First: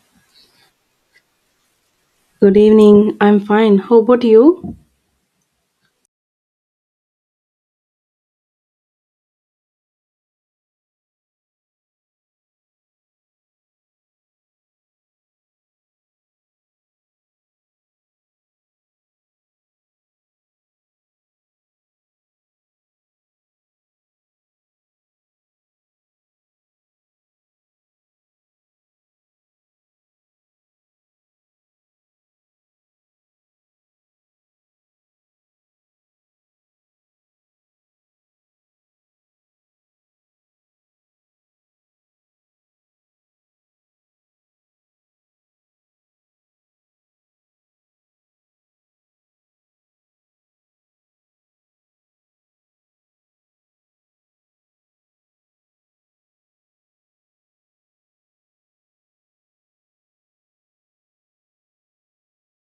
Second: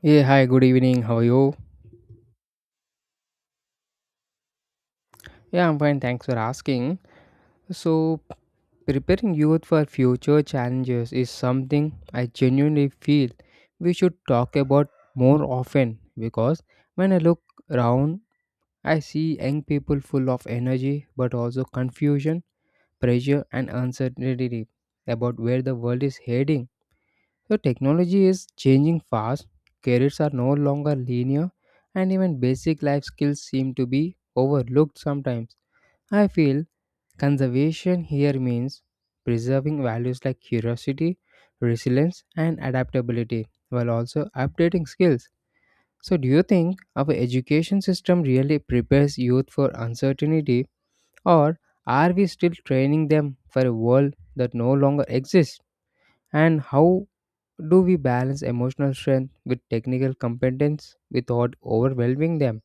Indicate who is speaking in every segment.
Speaker 1: Yeah, hi, good evening. How are you?
Speaker 2: Good evening. I'm fine. How about you?
Speaker 1: Yeah, I'm fine. Thanks for asking. So, preparing youth for future challenges is something I genuinely feel we should talk about more often because when I look around, I see young people full of energy but also confusion, pressure, and uncertainty about where the world is heading. So technology is changing fast, careers are no longer linear, and even basic life skills seem to be overlooked sometimes. I feel conservation here means preserving values like curiosity, resilience, and adaptability while also updating skills. So, do you think our education system really prepares youth for uncertainty, or are we still training them for a world that no longer exists? And how do we balance emotional strength with technical competence without overwhelming them?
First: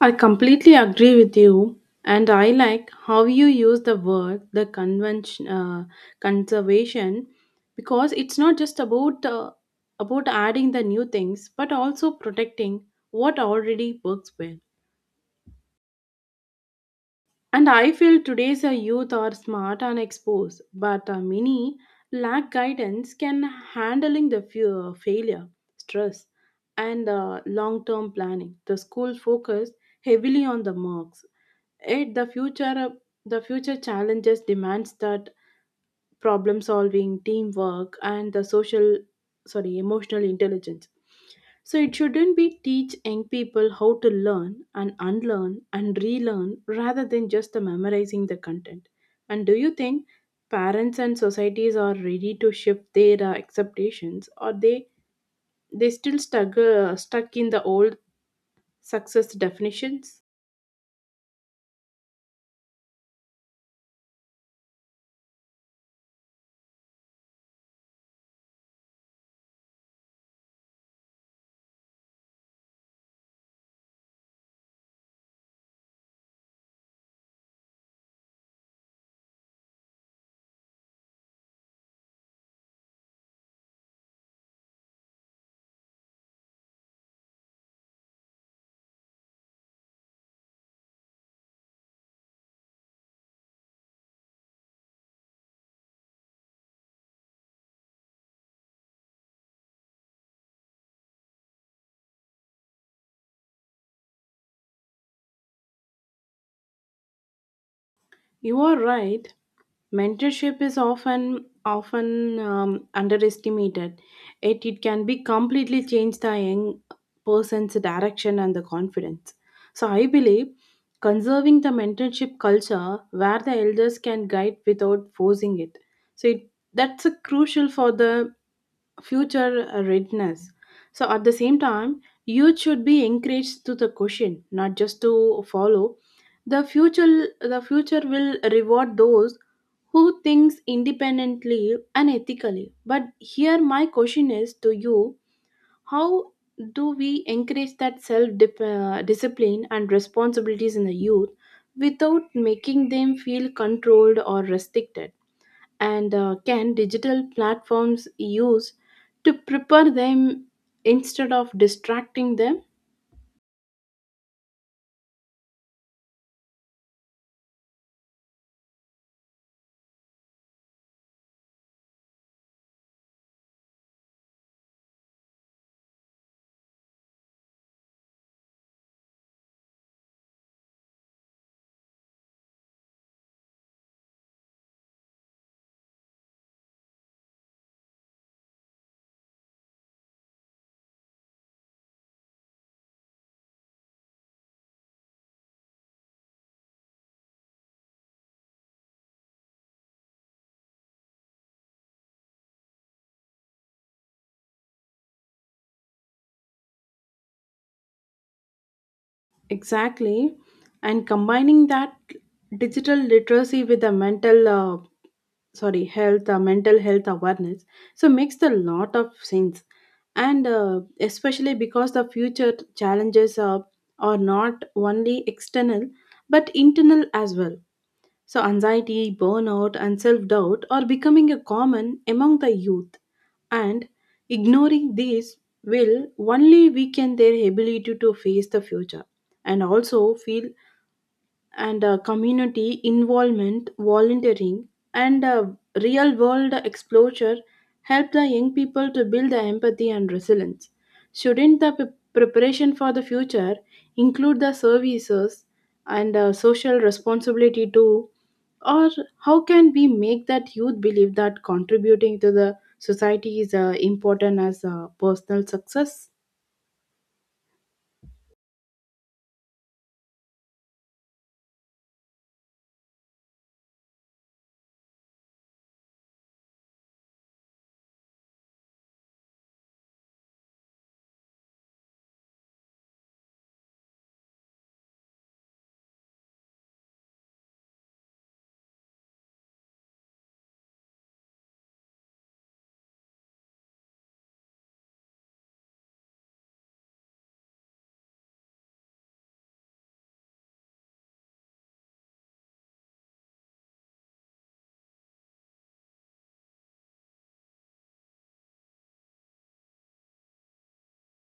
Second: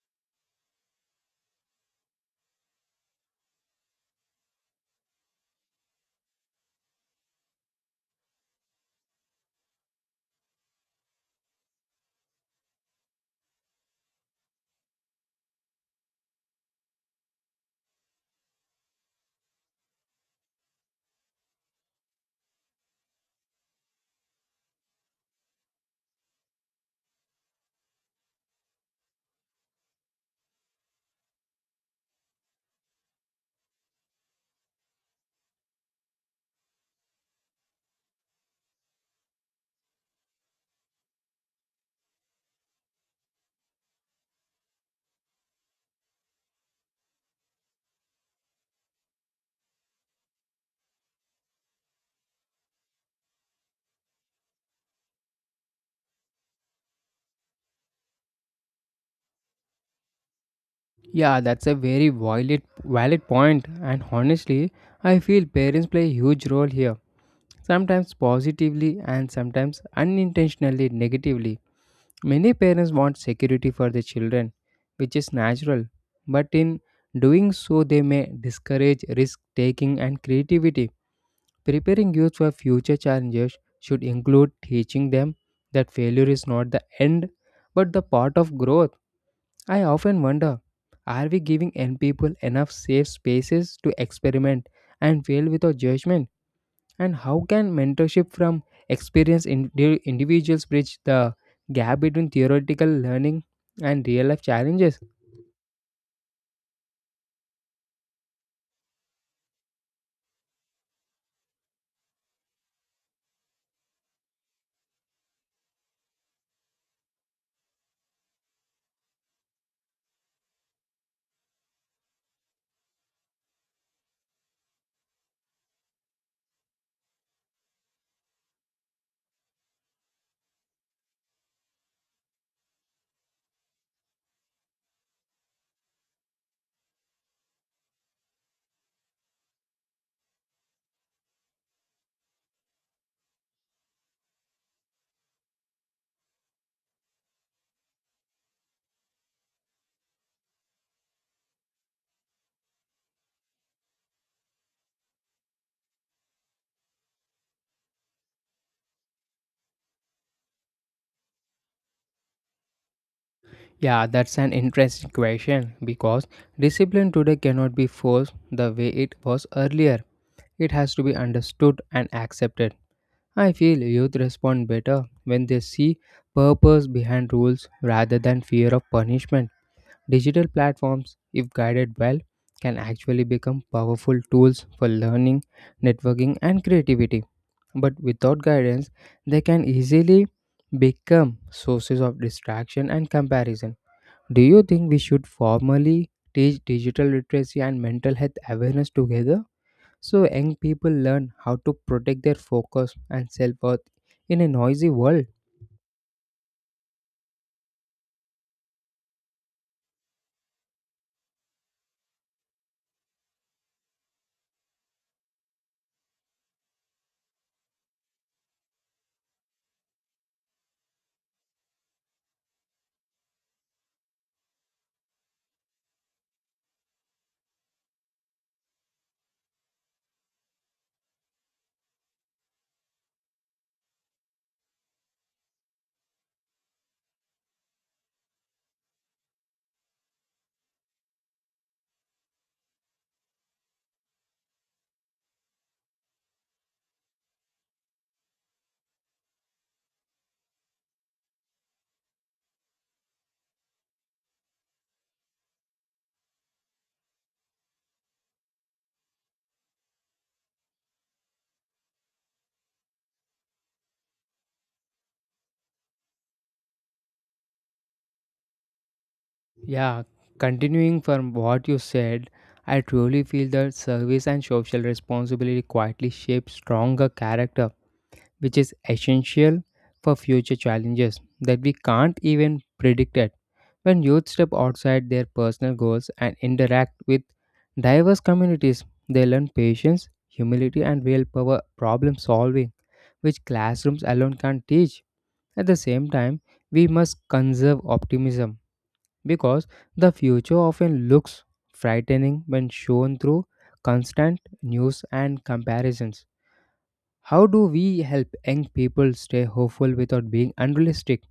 Speaker 2: I completely agree with you, and I like how you use the word the convention conservation, because it's not just about adding the new things, but also protecting what already works well. And I feel today's youth are smart and exposed, but many lack guidance can handling the fear, failure, stress, and long-term planning. The school focus heavily on the marks. Yet the future challenges demands that problem solving, teamwork, and the social, sorry, emotional intelligence. So it shouldn't be teach young people how to learn and unlearn and relearn rather than just the memorizing the content. And do you think parents and societies are ready to shift their expectations, or they still stuck in the old success definitions?
Speaker 1: Yeah, that's a very valid point, and honestly, I feel parents play a huge role here, sometimes positively and sometimes unintentionally negatively. Many parents want security for their children, which is natural, but in doing so, they may discourage risk taking and creativity. Preparing youth for future challenges should include teaching them that failure is not the end but the part of growth. I often wonder, are we giving young people enough safe spaces to experiment and fail without judgment? And how can mentorship from experienced individuals bridge the gap between theoretical learning and real life challenges?
Speaker 2: You are right. Mentorship is often underestimated. It can be completely change the young person's direction and the confidence. So I believe conserving the mentorship culture where the elders can guide without forcing it, so it, that's a crucial for the future readiness. So at the same time, youth should be encouraged to the question, not just to follow. The future will reward those who thinks independently and ethically. But here, my question is to you: how do we encourage that self-discipline and responsibilities in the youth without making them feel controlled or restricted? And can digital platforms use to prepare them instead of distracting them?
Speaker 1: Yeah, that's an interesting question because discipline today cannot be forced the way it was earlier. It has to be understood and accepted. I feel youth respond better when they see purpose behind rules rather than fear of punishment. Digital platforms, if guided well, can actually become powerful tools for learning, networking, and creativity. But without guidance, they can easily become sources of distraction and comparison. Do you think we should formally teach digital literacy and mental health awareness together? So, young people learn how to protect their focus and self worth in a noisy world.
Speaker 2: Exactly. And combining that digital literacy with the mental sorry health mental health awareness so makes a lot of sense, and especially because the future challenges are not only external but internal as well. So anxiety, burnout, and self doubt are becoming a common among the youth, and ignoring these will only weaken their ability to face the future. And also feel and community involvement, volunteering, and real world exposure help the young people to build the empathy and resilience. Shouldn't the p- preparation for the future include the services and social responsibility too? Or how can we make that youth believe that contributing to the society is important as personal success?
Speaker 1: Yeah, continuing from what you said, I truly feel that service and social responsibility quietly shape stronger character, which is essential for future challenges that we can't even predict it. When youth step outside their personal goals and interact with diverse communities, they learn patience, humility, and real power problem solving which classrooms alone can't teach. At the same time, we must conserve optimism because the future often looks frightening when shown through constant news and comparisons. How do we help young people stay hopeful without being unrealistic?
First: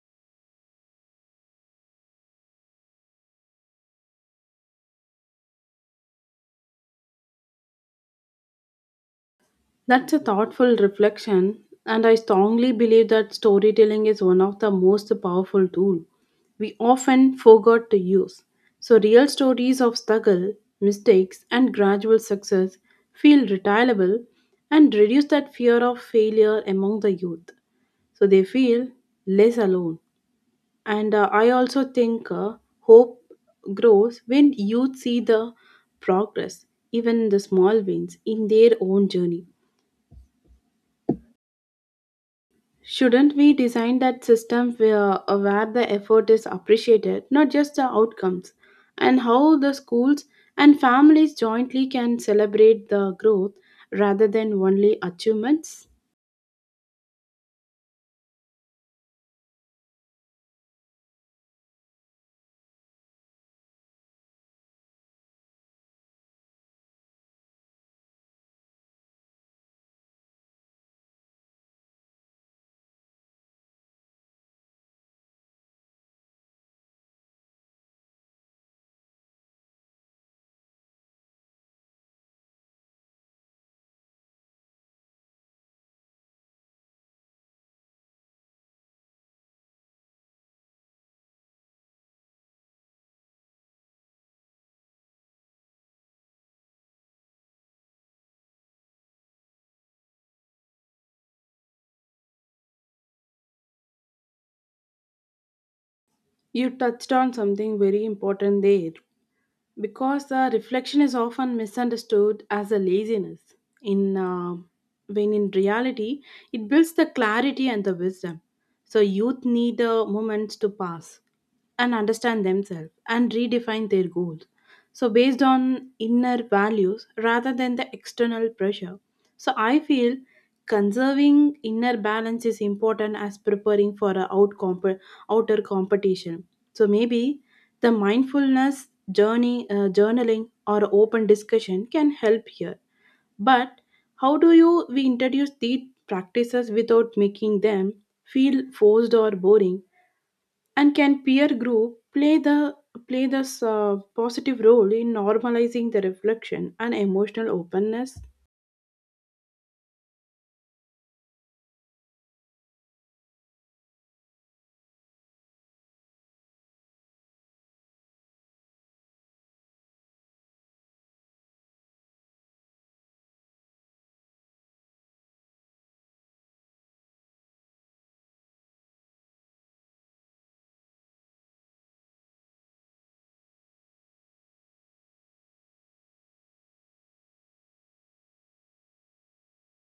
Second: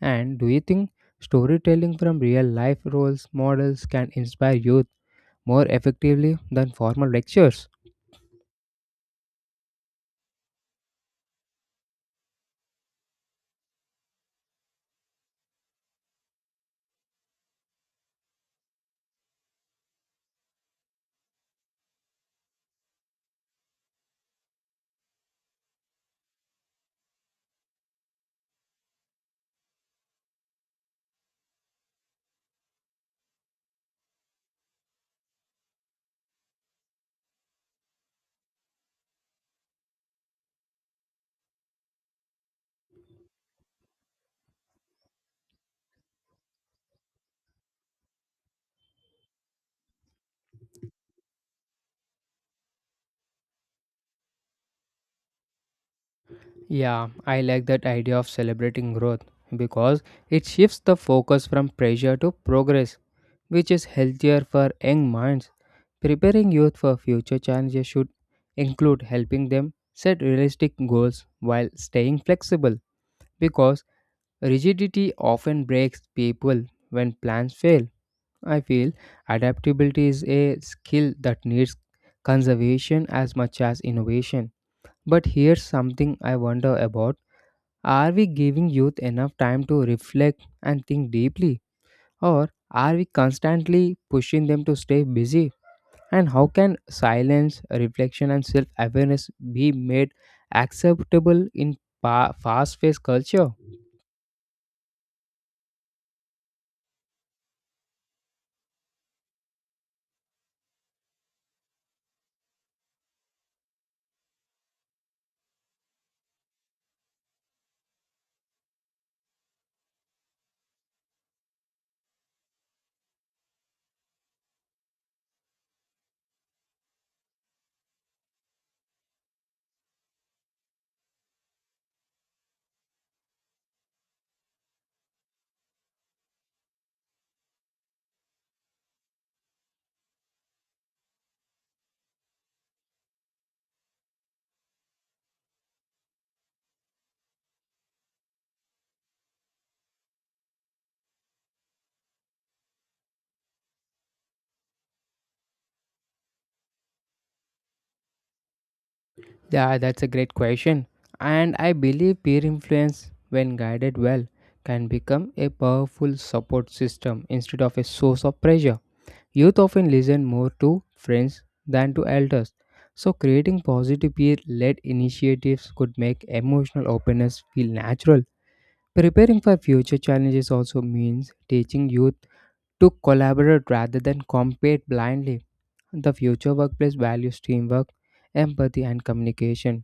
Speaker 1: And do you think storytelling from real life roles models can inspire youth more effectively than formal lectures?
Speaker 2: That's a thoughtful reflection, and I strongly believe that storytelling is one of the most powerful tools we often forgot to use. So real stories of struggle, mistakes, and gradual success feel retailable and reduce that fear of failure among the youth, so they feel less alone. And I also think hope grows when youth see the progress, even the small wins, in their own journey. Shouldn't we design that system where the effort is appreciated, not just the outcomes, and how the schools and families jointly can celebrate the growth rather than only achievements?
Speaker 1: Yeah, I like that idea of celebrating growth because it shifts the focus from pressure to progress, which is healthier for young minds. Preparing youth for future challenges should include helping them set realistic goals while staying flexible because rigidity often breaks people when plans fail. I feel adaptability is a skill that needs conservation as much as innovation. But here's something I wonder about, are we giving youth enough time to reflect and think deeply, or are we constantly pushing them to stay busy? And how can silence, reflection, and self awareness be made acceptable in fast paced culture?
Speaker 2: You touched on something very important there because the reflection is often misunderstood as a laziness in when in reality it builds the clarity and the wisdom. So youth need the moments to pass and understand themselves and redefine their goals, so, based on inner values rather than the external pressure. So, I feel conserving inner balance is important as preparing for a outer competition. So, maybe the mindfulness journaling, or open discussion can help here. But how do you we introduce these practices without making them feel forced or boring? And can peer group play this positive role in normalizing the reflection and emotional openness?
Speaker 1: Yeah, that's a great question. And I believe peer influence, when guided well, can become a powerful support system instead of a source of pressure. Youth often listen more to friends than to elders. So, creating positive peer led initiatives could make emotional openness feel natural. Preparing for future challenges also means teaching youth to collaborate rather than compete blindly. The future workplace values teamwork, empathy, and communication.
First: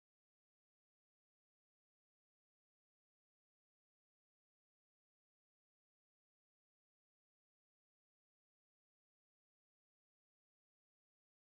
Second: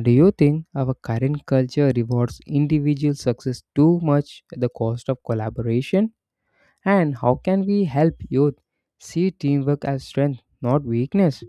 Speaker 1: Do you think our current culture rewards individual success too much at the cost of collaboration? And how can we help youth see teamwork as strength, not weakness?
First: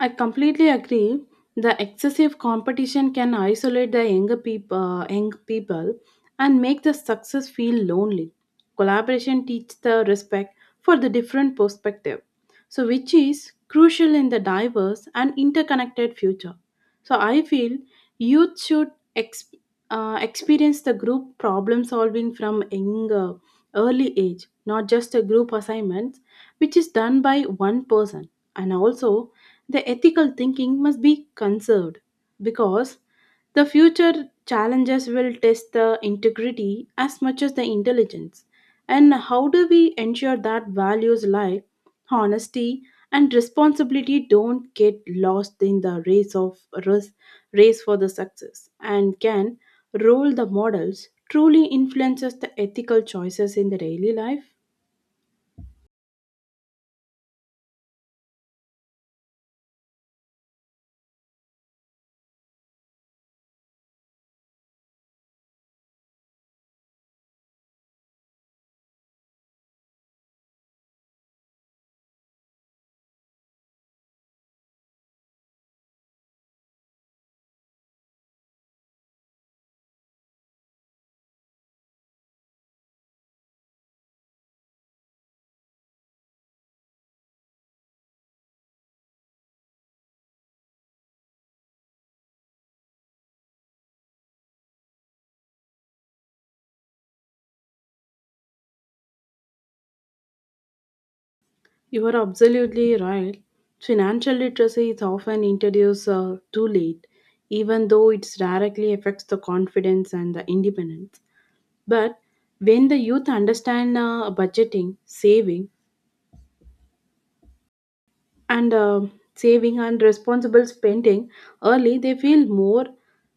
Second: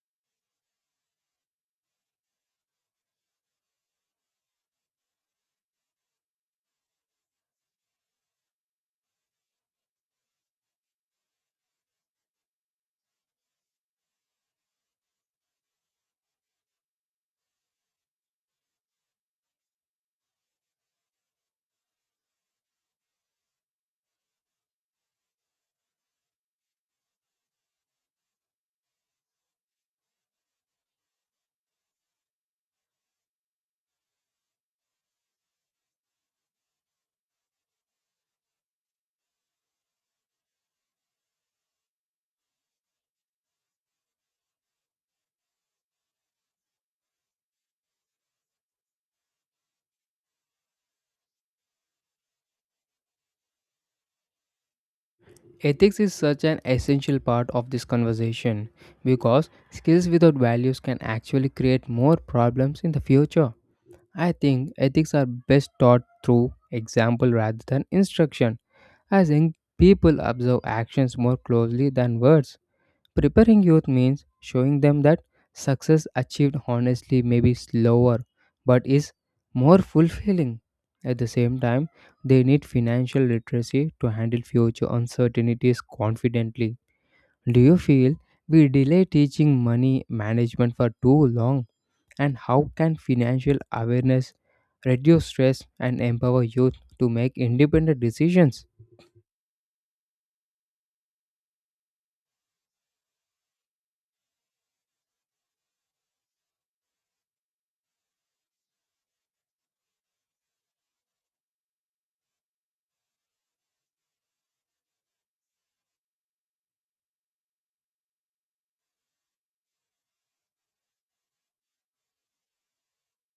Speaker 2: I completely agree. The excessive competition can isolate the young people and make the success feel lonely. Collaboration teaches the respect for the different perspective, so which is crucial in the diverse and interconnected future. So I feel youth should ex- experience the group problem solving from younger early age, not just a group assignments which is done by one person. And also the ethical thinking must be conserved because the future challenges will test the integrity as much as the intelligence. And how do we ensure that values like honesty and responsibility don't get lost in the race, race for the success, and can role the models truly influences the ethical choices in the daily life?
Speaker 1: Ethics is such an essential part of this conversation because skills without values can actually create more problems in the future. I think ethics are best taught through example rather than instruction, as young people observe actions more closely than words. Preparing youth means showing them that success achieved honestly may be slower but is more fulfilling. At the same time, they need financial literacy to handle future uncertainties confidently. Do you feel we delay teaching money management for too long? And how can financial awareness reduce stress and empower youth to make independent decisions?
Speaker 2: You are absolutely right. Financial literacy is often introduced too late, even though it directly affects the confidence and the independence. But when the youth understand budgeting, and uh, saving, and responsible spending early, they feel more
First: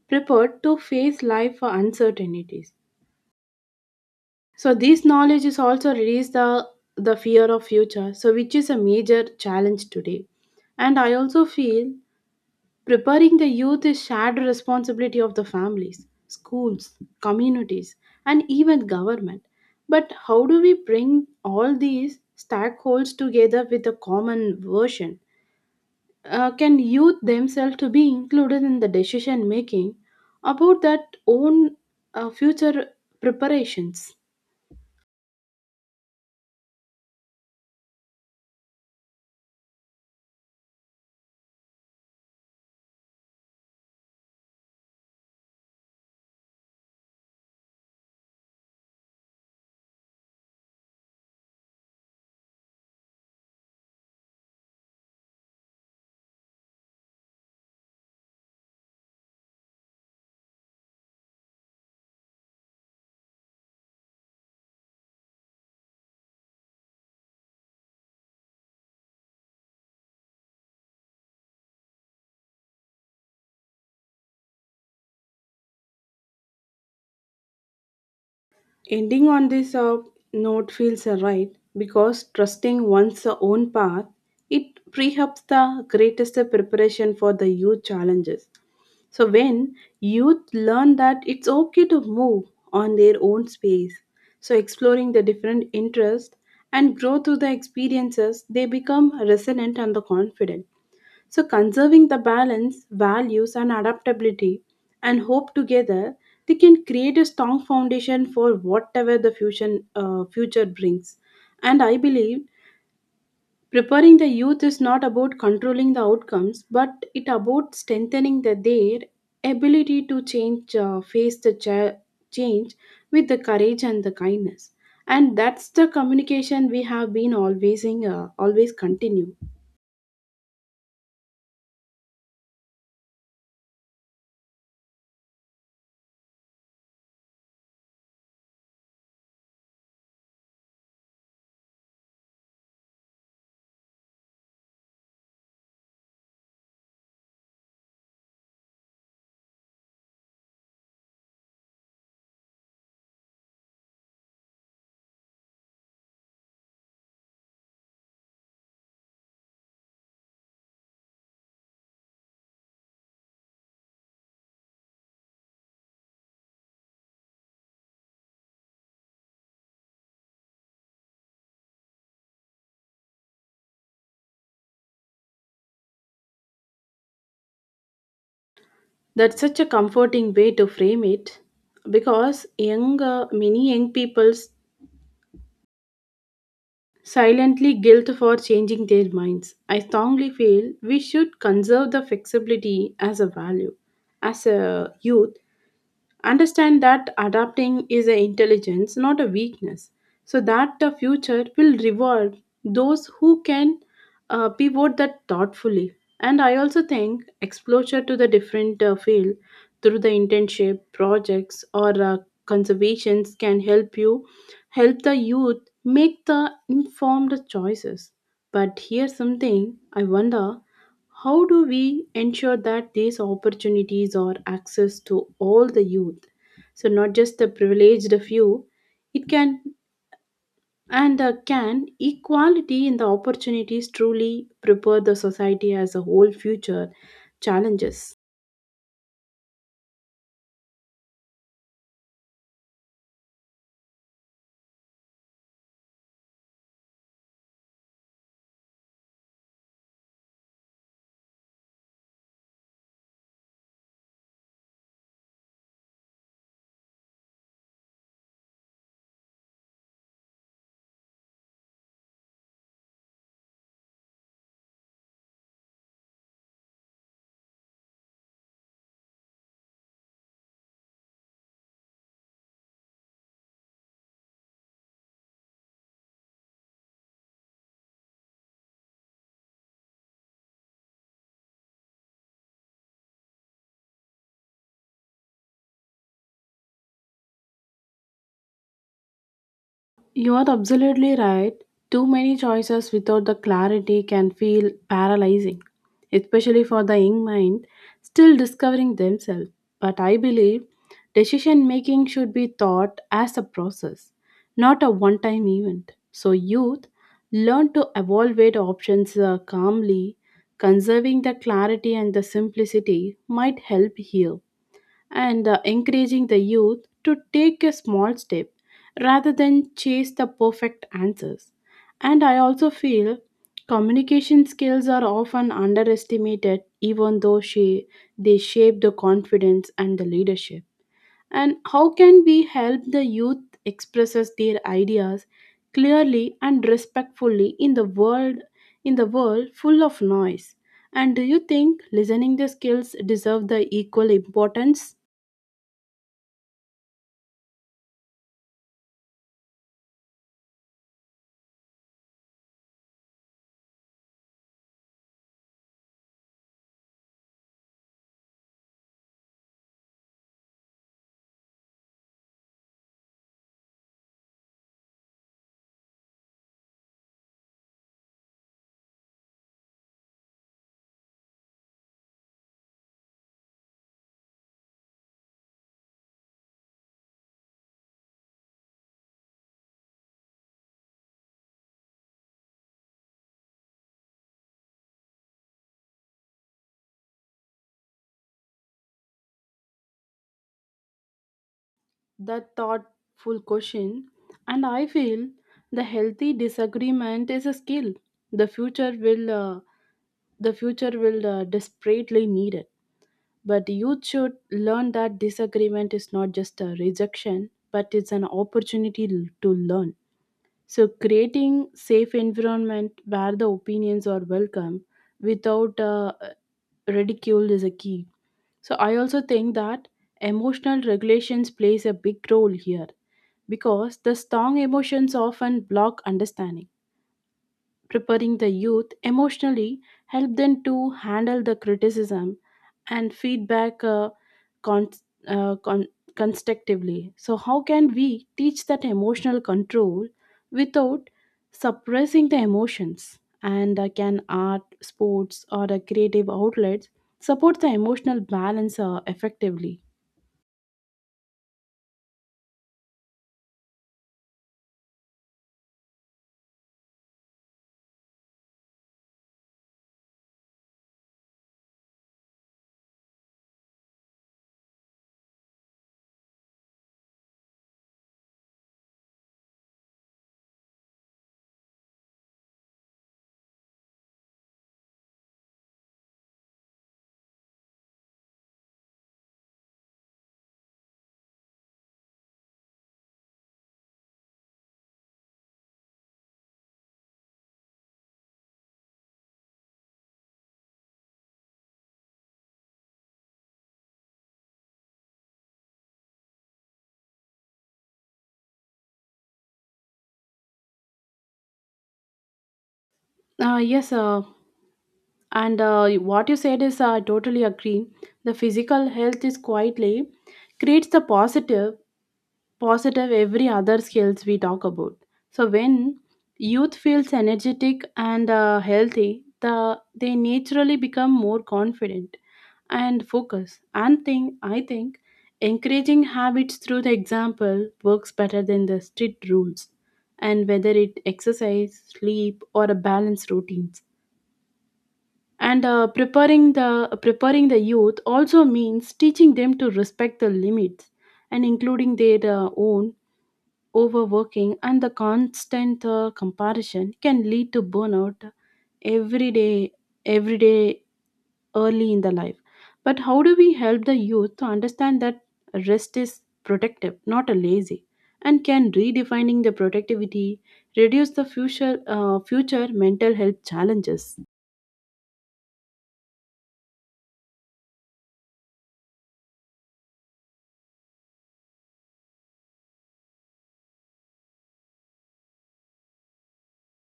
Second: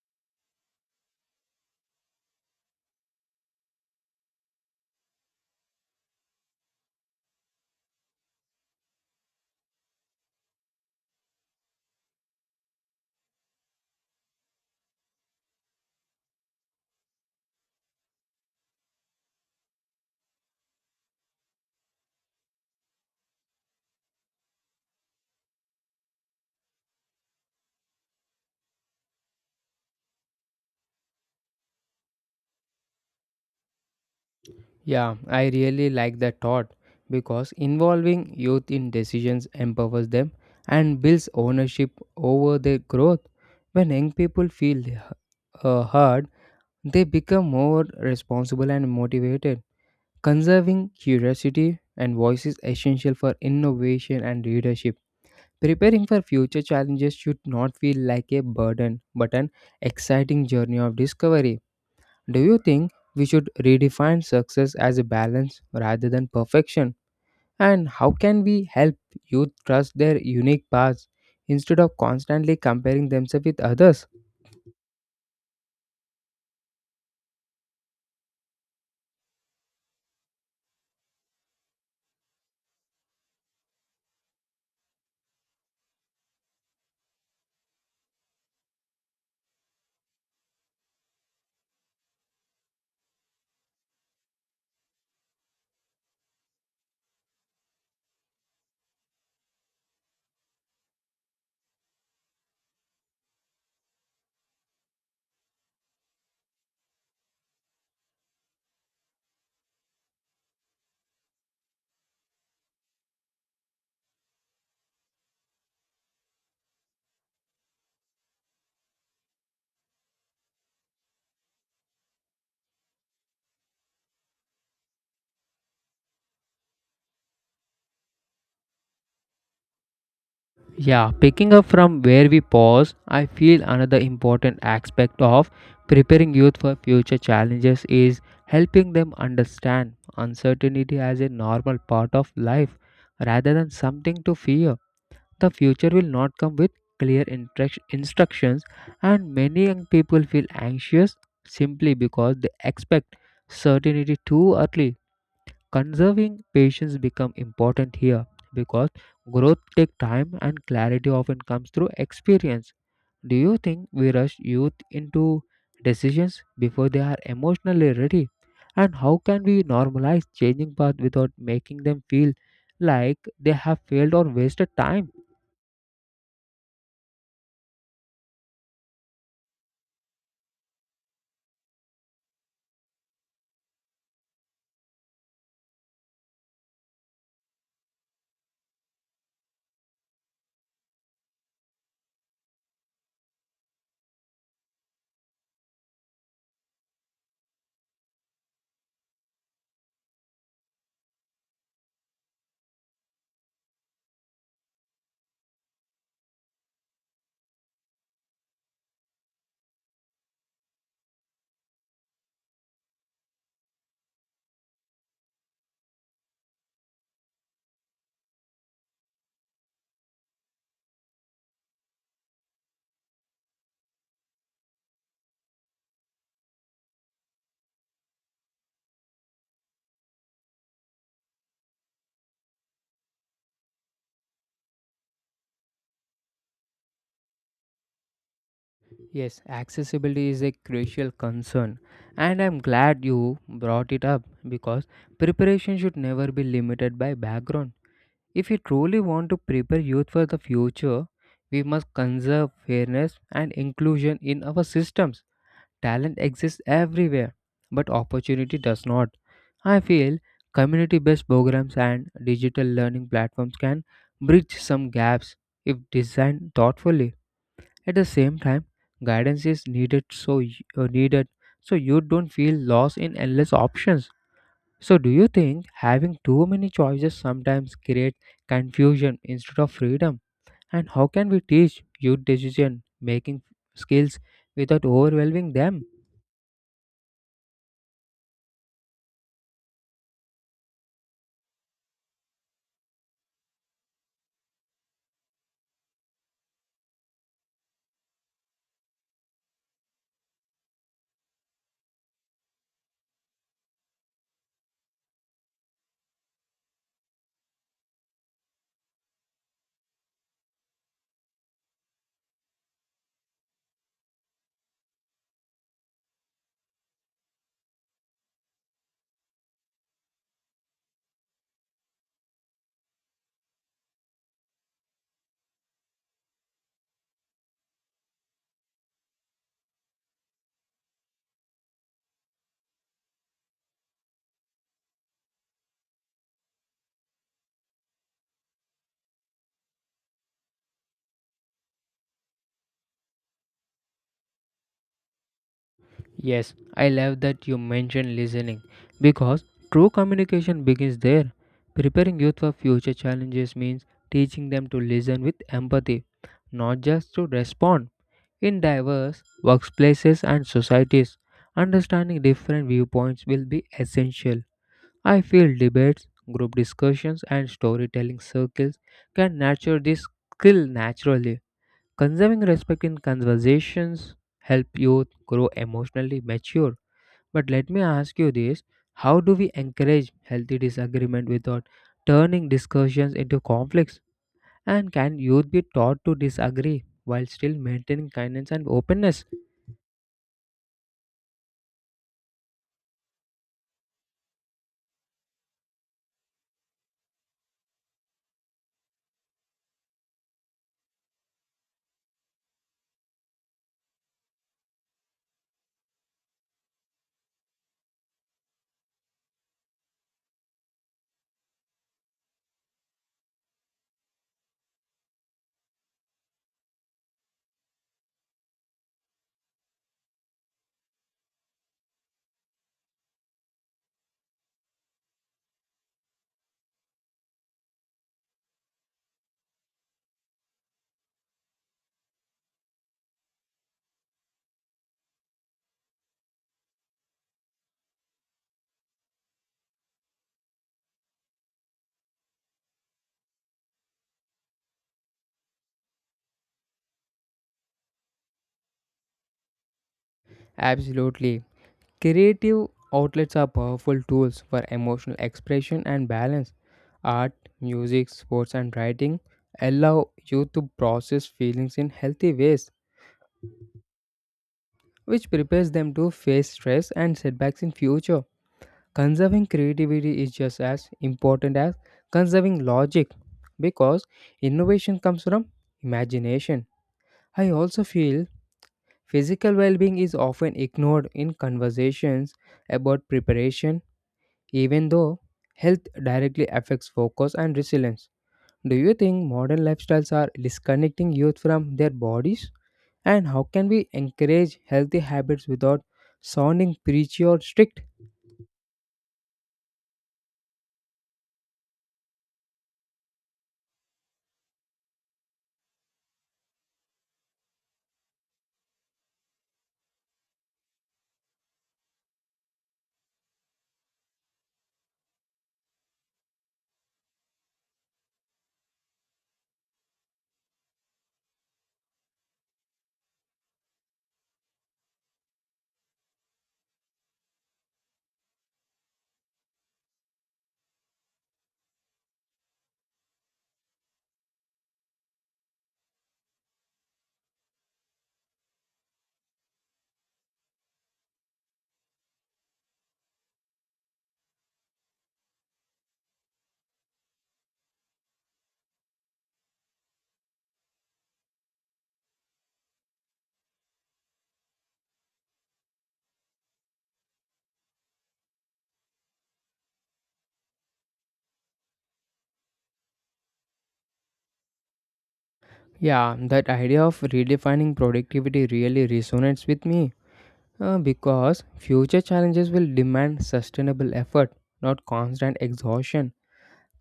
Speaker 2: prepared to face life for uncertainties. So this knowledge is also reduce the fear of future, so which is a major challenge today. And I also feel preparing the youth is shared responsibility of the families, schools, communities, and even government. But how do we bring all these stakeholders together with a common version? Can youth themselves to be included in the decision making about that own future preparations?
Speaker 1: Yeah, I really like that thought because involving youth in decisions empowers them and builds ownership over their growth. When young people feel heard, they become more responsible and motivated. Conserving curiosity and voice is essential for innovation and leadership. Preparing for future challenges should not feel like a burden, but an exciting journey of discovery. Do you think we should redefine success as a balance rather than perfection? And how can we help youth trust their unique paths instead of constantly comparing themselves with others?
Speaker 2: Ending on this note feels right because trusting one's own path it pre-helps the greatest preparation for the youth challenges. So when youth learn that it's okay to move on their own space, so exploring the different interests and grow through the experiences, they become resilient and the confident. So, conserving the balance, values, and adaptability and hope together, they can create a strong foundation for whatever future brings. And I believe preparing the youth is not about controlling the outcomes, but it about strengthening the, their ability to face change with the courage and the kindness. And that's the communication we have been always continue.
Speaker 1: Yeah, picking up from where we pause, I feel another important aspect of preparing youth for future challenges is helping them understand uncertainty as a normal part of life rather than something to fear. The future will not come with clear instructions, and many young people feel anxious simply because they expect certainty too early. Conserving patience become important here because growth take time and clarity often comes through experience. Do you think we rush youth into decisions before they are emotionally ready? And how can we normalize changing path without making them feel like they have failed or wasted time?
Speaker 2: That's such a comforting way to frame it because many young people silently guilt for changing their minds. I strongly feel we should conserve the flexibility as a value. As a youth, understand that adapting is an intelligence, not a weakness, so that the future will reward those who can pivot that thoughtfully. And I also think exposure to the different field through the internship projects or conservations can help you help the youth make the informed choices. But here's something I wonder: how do we ensure that these opportunities are access to all the youth? So not just the privileged few. It can and can equality in the opportunities truly prepare the society as a whole future challenges?
Speaker 1: Yes, accessibility is a crucial concern, and I'm glad you brought it up because preparation should never be limited by background. If we truly want to prepare youth for the future, we must conserve fairness and inclusion in our systems. Talent exists everywhere, but opportunity does not. I feel community based programs and digital learning platforms can bridge some gaps if designed thoughtfully. At the same time, guidance is needed so needed so you don't feel lost in endless options. So, do you think having too many choices sometimes creates confusion instead of freedom? And how can we teach youth decision making skills without overwhelming them?
Speaker 2: You are absolutely right. Too many choices without the clarity can feel paralyzing, especially for the young mind still discovering themselves. But I believe decision making should be thought as a process, not a one time event. So, youth learn to evaluate options calmly, conserving the clarity and the simplicity might help here, and encouraging the youth to take a small step rather than chase the perfect answers. And I also feel communication skills are often underestimated, even though she, they shape the confidence and the leadership. And how can we help the youth expresses their ideas clearly and respectfully in the world full of noise? And do you think listening the skills deserve the equal importance?
Speaker 1: Yes, I love that you mentioned listening because true communication begins there. Preparing youth for future challenges means teaching them to listen with empathy, not just to respond. In diverse workplaces and societies, understanding different viewpoints will be essential. I feel debates, group discussions, and storytelling circles can nurture this skill naturally. Conserving respect in conversations help youth grow emotionally mature. But let me ask you this: how do we encourage healthy disagreement without turning discussions into conflicts? And can youth be taught to disagree while still maintaining kindness and openness?
Speaker 2: That thoughtful question, and I feel the healthy disagreement is a skill the future will uh, the future will desperately need it. But youth should learn that disagreement is not just a rejection, but it's an opportunity to learn. So creating safe environment where the opinions are welcome without ridicule is a key. So I also think that emotional regulations plays a big role here because the strong emotions often block understanding. Preparing the youth emotionally help them to handle the criticism and feedback con- uh, con- constructively. So, how can we teach that emotional control without suppressing the emotions? And can art, sports, or the creative outlets support the emotional balance effectively?
Speaker 1: Absolutely. Creative outlets are powerful tools for emotional expression and balance. Art, music, sports, and writing allow you to process feelings in healthy ways, which prepares them to face stress and setbacks in future. Conserving creativity is just as important as conserving logic because innovation comes from imagination. I also feel physical well-being is often ignored in conversations about preparation even though health directly affects focus and resilience. Do you think modern lifestyles are disconnecting youth from their bodies? And how can we encourage healthy habits without sounding preachy or strict?
Speaker 2: Yes, and what you said is, I totally agree. The physical health is quietly creates the positive every other skills we talk about. So when youth feels energetic and healthy, the they naturally become more confident and focus. And think I think encouraging habits through the example works better than the strict rules. And whether it exercise, sleep, or a balanced routines and preparing the youth also means teaching them to respect the limits and including their own overworking and the constant comparison can lead to burnout every day every day early in the life. But how do we help the youth to understand that rest is protective, not a lazy, and can redefining the productivity reduce the future future mental health challenges?
Speaker 1: Yeah, that idea of redefining productivity really resonates with me because future challenges will demand sustainable effort, not constant exhaustion.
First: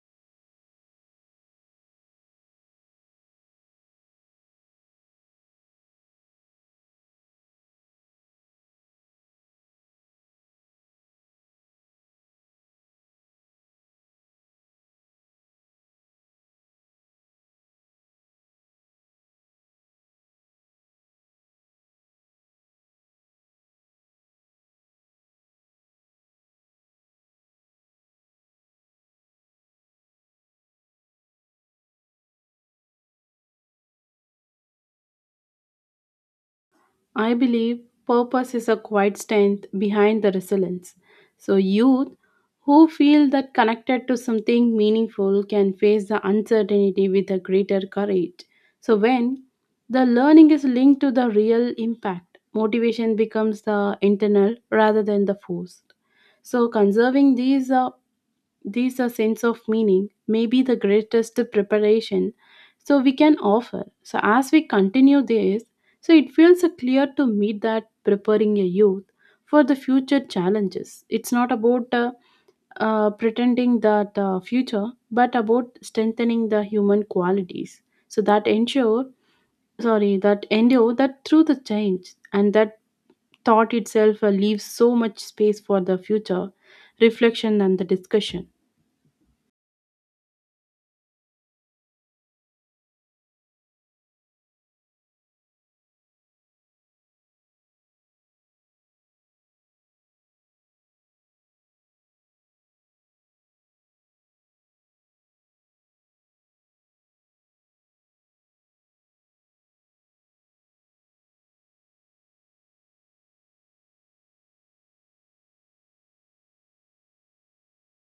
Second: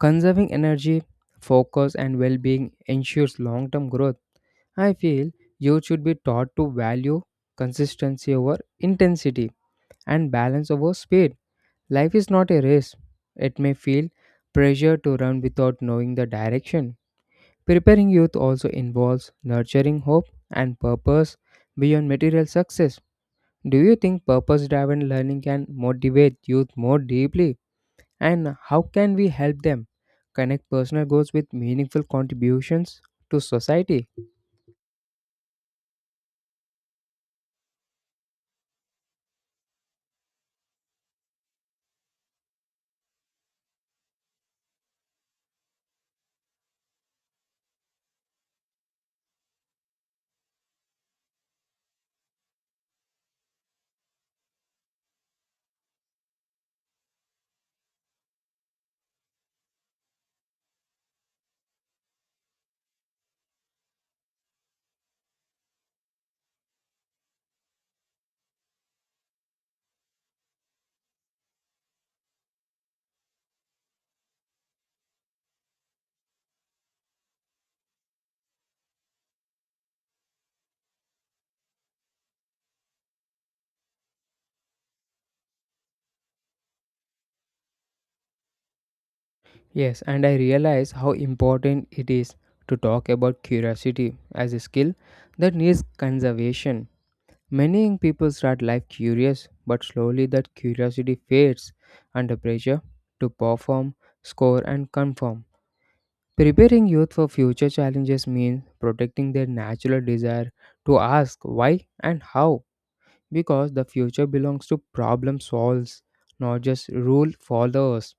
Speaker 1: Conserving energy, focus, and well being ensures long term growth. I feel youth should be taught to value consistency over intensity and balance over speed. Life is not a race. It may feel pressure to run without knowing the direction. Preparing youth also involves nurturing hope and purpose beyond material success. Do you think purpose driven learning can motivate youth more deeply? And how can we help them connect personal goals with meaningful contributions to society?
Speaker 2: I believe purpose is a quiet strength behind the resilience. So, youth who feel that connected to something meaningful can face the uncertainty with a greater courage. So, when the learning is linked to the real impact, motivation becomes the internal rather than the forced. So, conserving these a sense of meaning may be the greatest preparation so we can offer. So as we continue this, so it feels clear to me that preparing a youth for the future challenges, it's not about pretending that future, but about strengthening the human qualities. So that ensure, sorry, that endure that through the change, and that thought itself leaves so much space for the future reflection and the discussion.
Speaker 1: Yes, and I realize how important it is to talk about curiosity as a skill that needs conservation. Many young people start life curious, but slowly that curiosity fades under pressure to perform, score, and conform. Preparing youth for future challenges means protecting their natural desire to ask why and how, because the future belongs to problem solvers, not just rule followers.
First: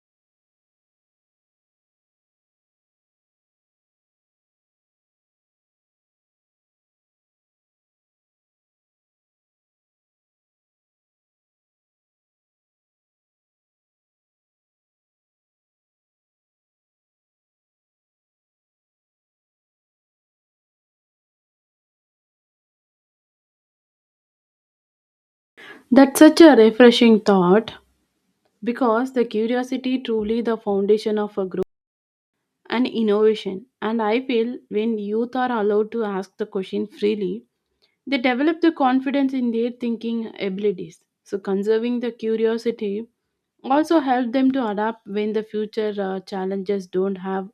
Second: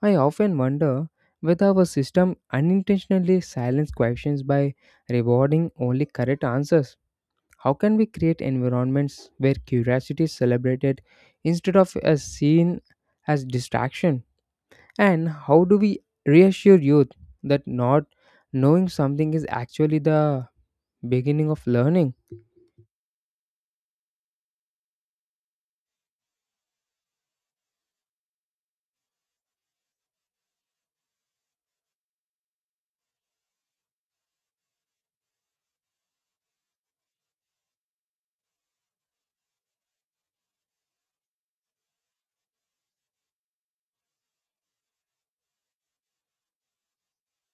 Speaker 1: I often wonder whether our system unintentionally silences questions by rewarding only correct answers. How can we create environments where curiosity is celebrated instead of as seen as distraction? And how do we reassure youth that not knowing something is actually the beginning of learning?
Speaker 2: That's such a refreshing thought because the curiosity truly the foundation of a growth and innovation. And I feel when youth are allowed to ask the question freely, they develop the confidence in their thinking abilities. So conserving the curiosity also help them to adapt when the future challenges don't have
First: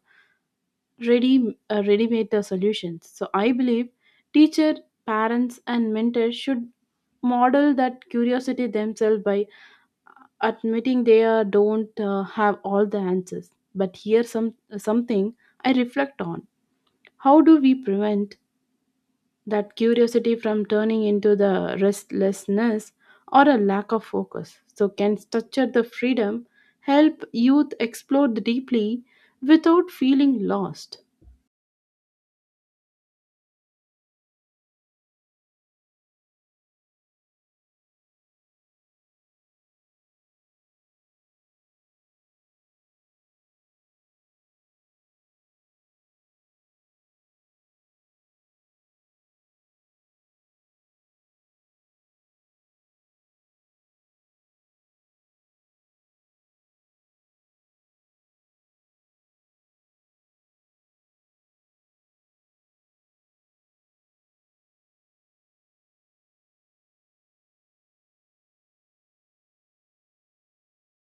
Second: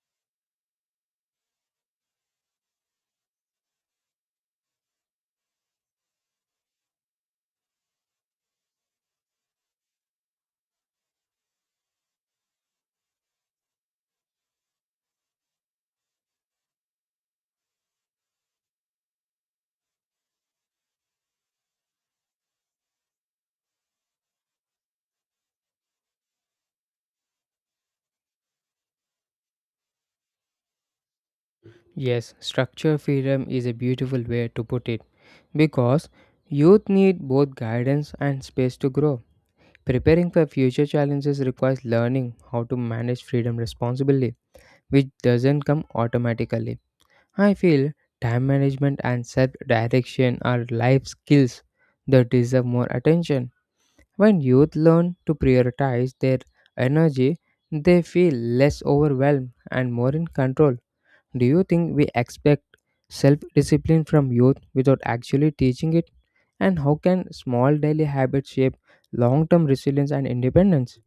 Speaker 2: ready-made solutions. So I believe teacher, parents, and mentors should model that curiosity themselves by admitting they don't have all the answers. But here's some something I reflect on: how do we prevent that curiosity from turning into the restlessness or a lack of focus, so can structure the freedom help youth explore deeply without feeling lost?
Speaker 1: Yes, structure freedom is a beautiful way to put it because youth need both guidance and space to grow. Preparing for future challenges requires learning how to manage freedom responsibly, which doesn't come automatically. I feel time management and self direction are life skills that deserve more attention. When youth learn to prioritize their energy, they feel less overwhelmed and more in control. Do you think we expect self discipline from youth without actually teaching it? And how can small daily habits shape long term resilience and independence?